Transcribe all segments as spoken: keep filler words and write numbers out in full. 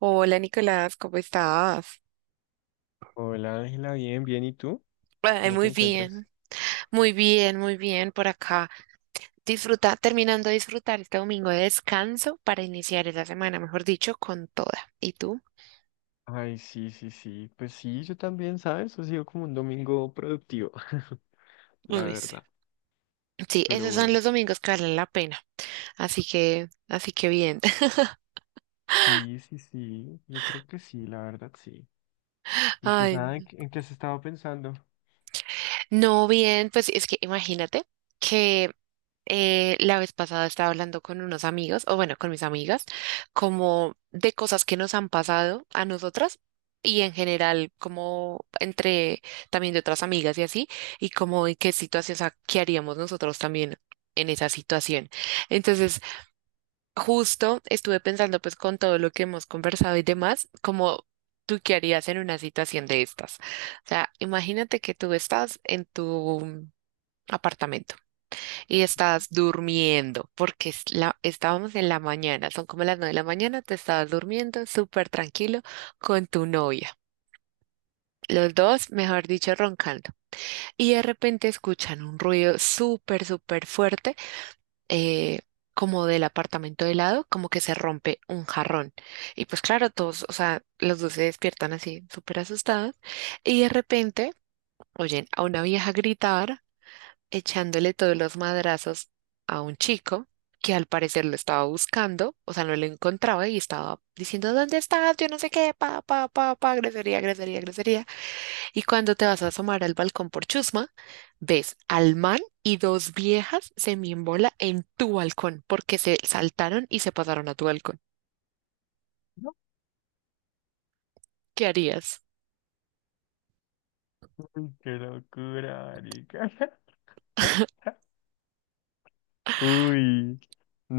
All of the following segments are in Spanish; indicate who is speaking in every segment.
Speaker 1: Hola Nicolás, ¿cómo estás?
Speaker 2: Hola Ángela, bien, bien, ¿y tú?
Speaker 1: Ay,
Speaker 2: ¿Cómo te
Speaker 1: muy
Speaker 2: encuentras?
Speaker 1: bien, muy bien, muy bien por acá. Disfruta, terminando de disfrutar este domingo de descanso para iniciar esa semana, mejor dicho, con toda. ¿Y tú?
Speaker 2: Ay, sí, sí, sí. Pues sí, yo también, ¿sabes? Ha sido como un domingo productivo, la
Speaker 1: Uy, sí,
Speaker 2: verdad.
Speaker 1: Sí,
Speaker 2: Pero
Speaker 1: esos son
Speaker 2: bueno,
Speaker 1: los domingos que valen la pena. Así que, así que bien.
Speaker 2: sí, sí, sí, yo creo que sí, la verdad, sí. Y pues
Speaker 1: Ay,
Speaker 2: nada, ¿en qué en qué has estado pensando?
Speaker 1: No bien, pues es que imagínate que eh, la vez pasada estaba hablando con unos amigos, o bueno, con mis amigas, como de cosas que nos han pasado a nosotras y en general, como entre también de otras amigas y así, y como en qué situación, o sea, qué haríamos nosotros también en esa situación. Entonces, justo estuve pensando pues con todo lo que hemos conversado y demás, como tú qué harías en una situación de estas. O sea, imagínate que tú estás en tu apartamento y estabas durmiendo, porque es la- estábamos en la mañana, son como las nueve de la mañana, te estabas durmiendo súper tranquilo con tu novia. Los dos, mejor dicho, roncando. Y de repente escuchan un ruido súper, súper fuerte, eh, como del apartamento de lado, como que se rompe un jarrón. Y pues claro, todos, o sea, los dos se despiertan así, súper asustados. Y de repente oyen a una vieja gritar echándole todos los madrazos a un chico que al parecer lo estaba buscando, o sea, no lo encontraba y estaba diciendo, ¿dónde estás? Yo no sé qué, pa, pa, pa, pa, grosería, grosería, grosería. Y cuando te vas a asomar al balcón por chusma, ves al man y dos viejas se en tu balcón porque se saltaron y se pasaron a tu balcón. ¿Qué harías?
Speaker 2: Uy, qué locura, marica. Uy,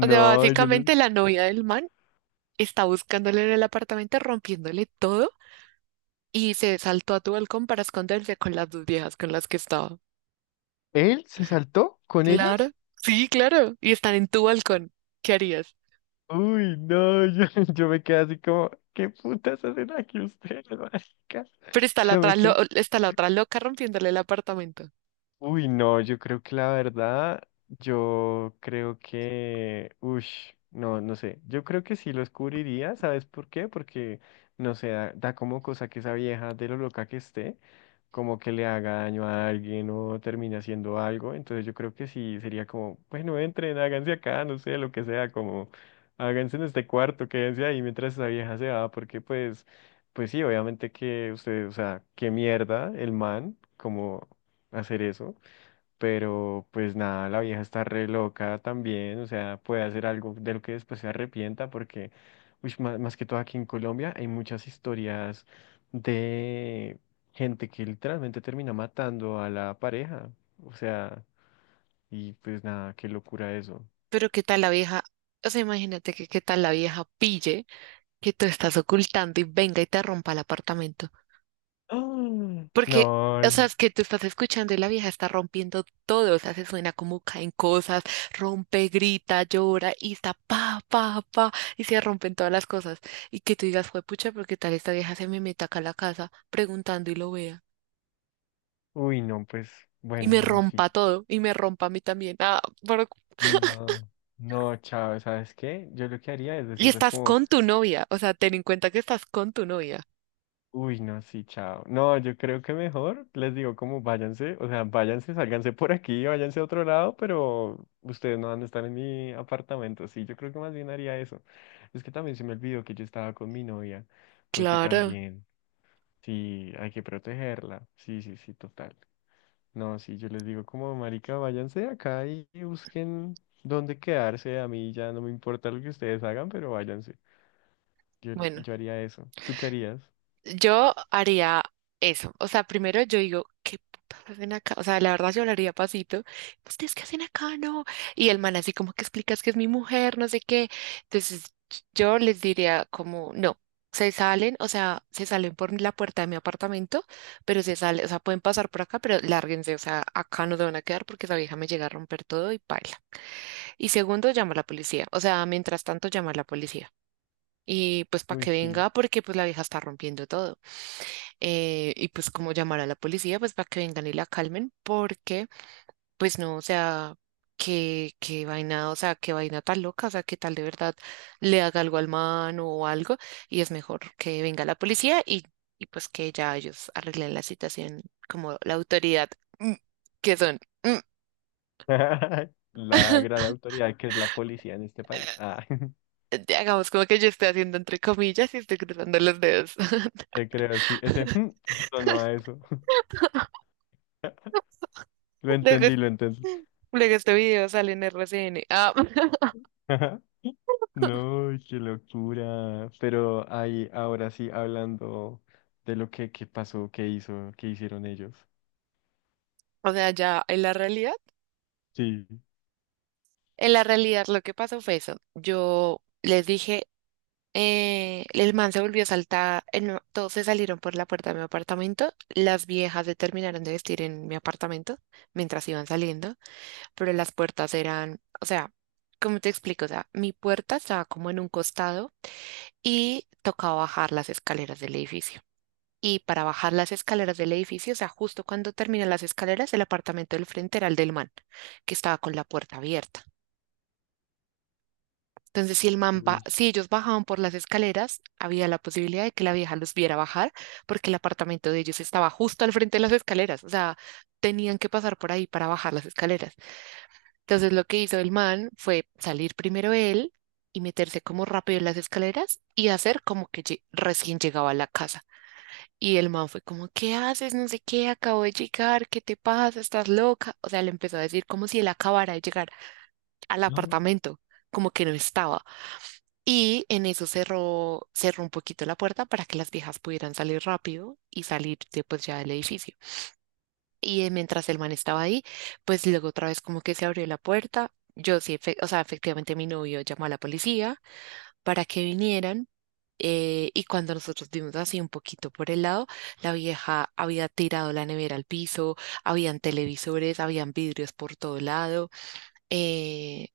Speaker 1: O sea,
Speaker 2: yo le...
Speaker 1: básicamente la novia del man está buscándole en el apartamento, rompiéndole todo y se saltó a tu balcón para esconderse con las dos viejas con las que estaba.
Speaker 2: ¿Él se saltó con
Speaker 1: Claro,
Speaker 2: ellas?
Speaker 1: sí, claro. Y están en tu balcón. ¿Qué harías?
Speaker 2: Uy, no, yo, yo me quedé así como, ¿qué putas hacen aquí ustedes, marica?
Speaker 1: Pero está la
Speaker 2: Yo me
Speaker 1: otra, lo-
Speaker 2: quedé,
Speaker 1: está la otra loca rompiéndole el apartamento.
Speaker 2: uy, no, yo creo que la verdad, yo creo que, ush, no, no sé, yo creo que sí los cubriría, ¿sabes por qué? Porque, no sé, da, da como cosa que esa vieja de lo loca que esté, como que le haga daño a alguien o termine haciendo algo, entonces yo creo que sí sería como, bueno, entren, háganse acá, no sé, lo que sea, como, háganse en este cuarto, quédense ahí mientras esa vieja se va, porque pues, pues sí, obviamente que usted, o sea, qué mierda el man, como hacer eso. Pero pues nada, la vieja está re loca también, o sea, puede hacer algo de lo que después se arrepienta porque, uy, más, más que todo aquí en Colombia hay muchas historias de gente que literalmente termina matando a la pareja, o sea, y pues nada, qué locura eso.
Speaker 1: Pero qué tal la vieja, o sea, imagínate que qué tal la vieja pille que tú estás ocultando y venga y te rompa el apartamento.
Speaker 2: Mm.
Speaker 1: Porque,
Speaker 2: No,
Speaker 1: o sea, es que tú estás escuchando y la vieja está rompiendo todo, o sea, se suena como caen cosas, rompe, grita, llora y está pa, pa, pa, y se rompen todas las cosas. Y que tú digas, fue pucha, porque tal esta vieja se me meta acá a la casa preguntando y lo vea,
Speaker 2: uy, no, pues
Speaker 1: y
Speaker 2: bueno,
Speaker 1: me
Speaker 2: no, sí.
Speaker 1: rompa todo, y me rompa a mí también. Ah, pero-
Speaker 2: No, no, chao, ¿sabes qué? Yo lo que haría es
Speaker 1: Y
Speaker 2: decirles
Speaker 1: estás
Speaker 2: como...
Speaker 1: con tu novia, o sea, ten en cuenta que estás con tu novia.
Speaker 2: Uy, no, sí, chao. No, yo creo que mejor les digo como váyanse, o sea, váyanse, sálganse por aquí, váyanse a otro lado, pero ustedes no van a estar en mi apartamento. Sí, yo creo que más bien haría eso. Es que también se me olvidó que yo estaba con mi novia, porque
Speaker 1: Claro,
Speaker 2: también, sí, hay que protegerla. Sí, sí, sí, total. No, sí, yo les digo como, marica, váyanse de acá y, y busquen dónde quedarse. A mí ya no me importa lo que ustedes hagan, pero váyanse. Yo,
Speaker 1: bueno.
Speaker 2: yo haría eso. ¿Tú qué harías?
Speaker 1: Yo haría eso. O sea, primero yo digo, ¿qué putas hacen acá? O sea, la verdad yo hablaría pasito. ¿Ustedes qué hacen acá? No. Y el man así como que explicas que es mi mujer, no sé qué. Entonces yo les diría como, no, se salen, o sea, se salen por la puerta de mi apartamento, pero se salen, o sea, pueden pasar por acá, pero lárguense. O sea, acá no se van a quedar porque esa vieja me llega a romper todo y paila. Y segundo, llama a la policía. O sea, mientras tanto, llama a la policía. Y pues para
Speaker 2: Uy,
Speaker 1: que
Speaker 2: sí.
Speaker 1: venga, porque pues la vieja está rompiendo todo eh, y pues como llamar a la policía pues para que vengan y la calmen porque pues no, o sea, qué, qué vaina, o sea, qué vaina tan loca, o sea, qué tal de verdad le haga algo al man o algo y es mejor que venga la policía y, y pues que ya ellos arreglen la situación como la autoridad mm, que son. Mm.
Speaker 2: La gran autoridad que es la policía en este país. Ah,
Speaker 1: Hagamos como que yo estoy haciendo entre comillas y estoy cruzando los dedos.
Speaker 2: te creo, sí. Ese sonó a eso. Lo
Speaker 1: Luego,
Speaker 2: entendí, lo entendí.
Speaker 1: luego este video sale en R C N. Ah,
Speaker 2: No, qué locura. Pero ahí, ahora sí, hablando de lo que, que pasó, qué hizo, qué hicieron ellos.
Speaker 1: o sea, ya en la realidad.
Speaker 2: Sí.
Speaker 1: En la realidad lo que pasó fue eso. Yo les dije, eh, el man se volvió a saltar, eh, no, todos se salieron por la puerta de mi apartamento, las viejas se terminaron de vestir en mi apartamento mientras iban saliendo, pero las puertas eran, o sea, ¿cómo te explico? O sea, mi puerta estaba como en un costado y tocaba bajar las escaleras del edificio. Y para bajar las escaleras del edificio, o sea, justo cuando terminan las escaleras, el apartamento del frente era el del man, que estaba con la puerta abierta. Entonces, si el man ba-
Speaker 2: Uy.
Speaker 1: si ellos bajaban por las escaleras, había la posibilidad de que la vieja los viera bajar, porque el apartamento de ellos estaba justo al frente de las escaleras, o sea, tenían que pasar por ahí para bajar las escaleras. Entonces, lo que hizo el man fue salir primero él y meterse como rápido en las escaleras y hacer como que lle- recién llegaba a la casa. Y el man fue como, ¿qué haces? No sé qué, acabo de llegar, ¿qué te pasa? ¿Estás loca? O sea, le empezó a decir como si él acabara de llegar al
Speaker 2: Mm.
Speaker 1: apartamento, como que no estaba. Y en eso cerró, cerró un poquito la puerta para que las viejas pudieran salir rápido y salir de, pues, ya del edificio. Y eh, mientras el man estaba ahí, pues luego otra vez como que se abrió la puerta. Yo sí, efe- o sea, efectivamente mi novio llamó a la policía para que vinieran. Eh, y cuando nosotros dimos así un poquito por el lado, la vieja había tirado la nevera al piso, habían televisores, habían vidrios por todo lado. eh,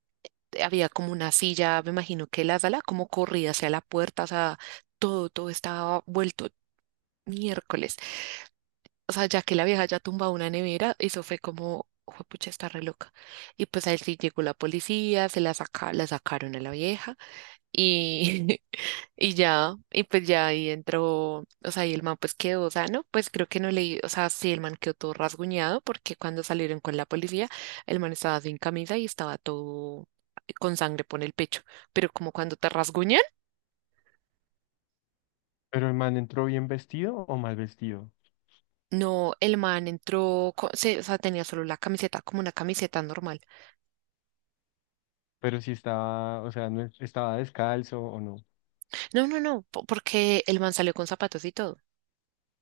Speaker 1: Había como una silla, me imagino que la sala como corrida hacia la puerta, o sea, todo, todo estaba vuelto miércoles. O sea, ya que la vieja ya tumbado una nevera, eso fue como, pucha, está re loca. Y pues ahí sí llegó la policía, se la saca, la sacaron a la vieja. Y, y ya, y pues ya ahí entró, o sea, y el man pues quedó, o sea, no, pues creo que no leí, o sea, sí, el man quedó todo rasguñado porque cuando salieron con la policía, el man estaba sin camisa y estaba todo con sangre por el pecho, pero como cuando te rasguñan,
Speaker 2: Pero el man entró bien vestido o mal vestido.
Speaker 1: no, el man entró, co- se- o sea, tenía solo la camiseta, como una camiseta normal.
Speaker 2: Pero si estaba, o sea, no es- estaba descalzo o no.
Speaker 1: No, no, no, po- porque el man salió con zapatos y todo.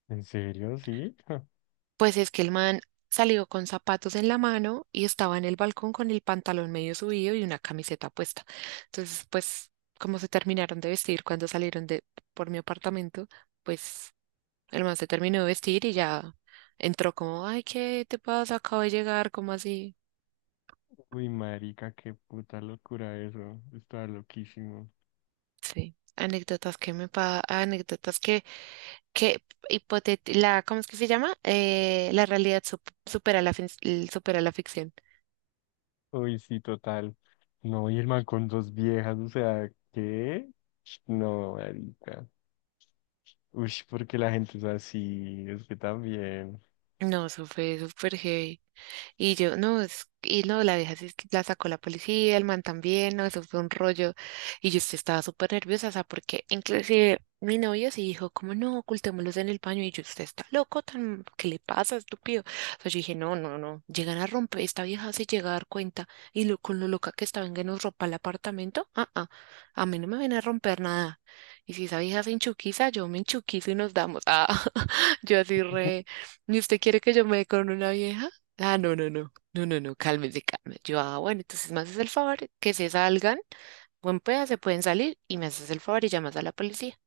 Speaker 2: ¿En serio? Sí.
Speaker 1: Pues es que el man salió con zapatos en la mano y estaba en el balcón con el pantalón medio subido y una camiseta puesta. Entonces, pues, como se terminaron de vestir cuando salieron de por mi apartamento, pues el man se terminó de vestir y ya entró como, ay, ¿qué te pasa? Acabo de llegar, ¿cómo así?
Speaker 2: Uy, marica, qué puta locura eso. Estaba loquísimo.
Speaker 1: Sí. Anécdotas que me pa, anécdotas que, que hipotet- la, ¿cómo es que se llama? Eh, la realidad sup- supera la, fin- supera la ficción.
Speaker 2: Uy, sí, total. No, y el man con dos viejas, o sea, ¿qué? No, marica. Uy, porque la gente es así, es que también.
Speaker 1: No, eso fue súper heavy. Y yo, no, es- y no, la vieja sí la sacó la policía, el man también, no, eso fue un rollo. Y yo sí estaba súper nerviosa, o sea, porque inclusive mi novio sí dijo, como no, ocultémoslos en el baño. Y yo, usted está loco, tan, ¿qué le pasa, estúpido? O sea, yo dije, no, no, no, llegan a romper, esta vieja se llega a dar cuenta. Y lo, con lo loca que estaba en que nos ropa el apartamento, ah, ah, a mí no me viene a romper nada. Y si esa vieja se enchuquiza, yo me enchuquizo y nos damos. Ah, yo así re, ¿y usted quiere que yo me dé con una vieja? Ah, no, no, no, no, no, no, cálmese, cálmese. Yo, ah, bueno, entonces me haces el favor que se salgan, buen pedazo, se pueden salir y me haces el favor y llamas a la policía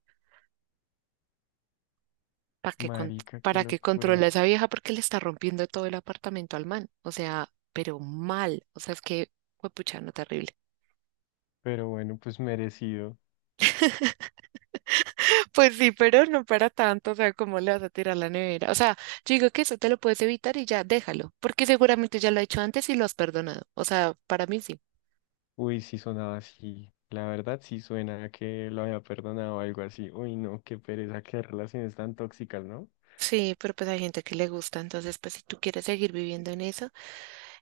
Speaker 1: para que, con-
Speaker 2: Marica, qué
Speaker 1: para que controle
Speaker 2: locura.
Speaker 1: a esa vieja porque le está rompiendo todo el apartamento al man. O sea, pero mal, o sea, es que fue puchano terrible.
Speaker 2: Pero bueno, pues merecido.
Speaker 1: Pues sí, pero no para tanto, o sea, ¿cómo le vas a tirar la nevera? O sea, yo digo que eso te lo puedes evitar y ya déjalo, porque seguramente ya lo ha hecho antes y lo has perdonado. O sea, para mí sí.
Speaker 2: Uy, sí sonaba así. La verdad sí suena a que lo había perdonado o algo así. Uy, no, qué pereza, qué relaciones tan tóxicas, ¿no?
Speaker 1: Sí, pero pues hay gente que le gusta, entonces pues si tú quieres seguir viviendo en eso,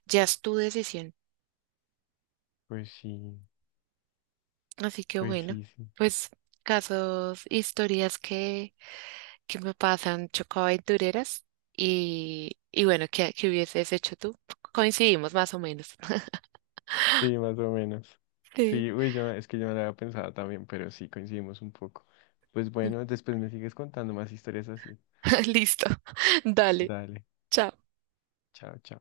Speaker 1: ya es tu decisión.
Speaker 2: Pues sí,
Speaker 1: Así que
Speaker 2: pues
Speaker 1: bueno,
Speaker 2: sí, sí.
Speaker 1: pues casos, historias que, que me pasan chocoaventureras y, y bueno, ¿qué, qué hubieses hecho tú? Coincidimos más o menos.
Speaker 2: Sí, más o menos.
Speaker 1: Sí.
Speaker 2: Sí, uy, yo, es que yo no lo había pensado también, pero sí coincidimos un poco. Pues bueno, después me sigues contando más historias así.
Speaker 1: Listo. Dale.
Speaker 2: Dale,
Speaker 1: Chao.
Speaker 2: chao, chao.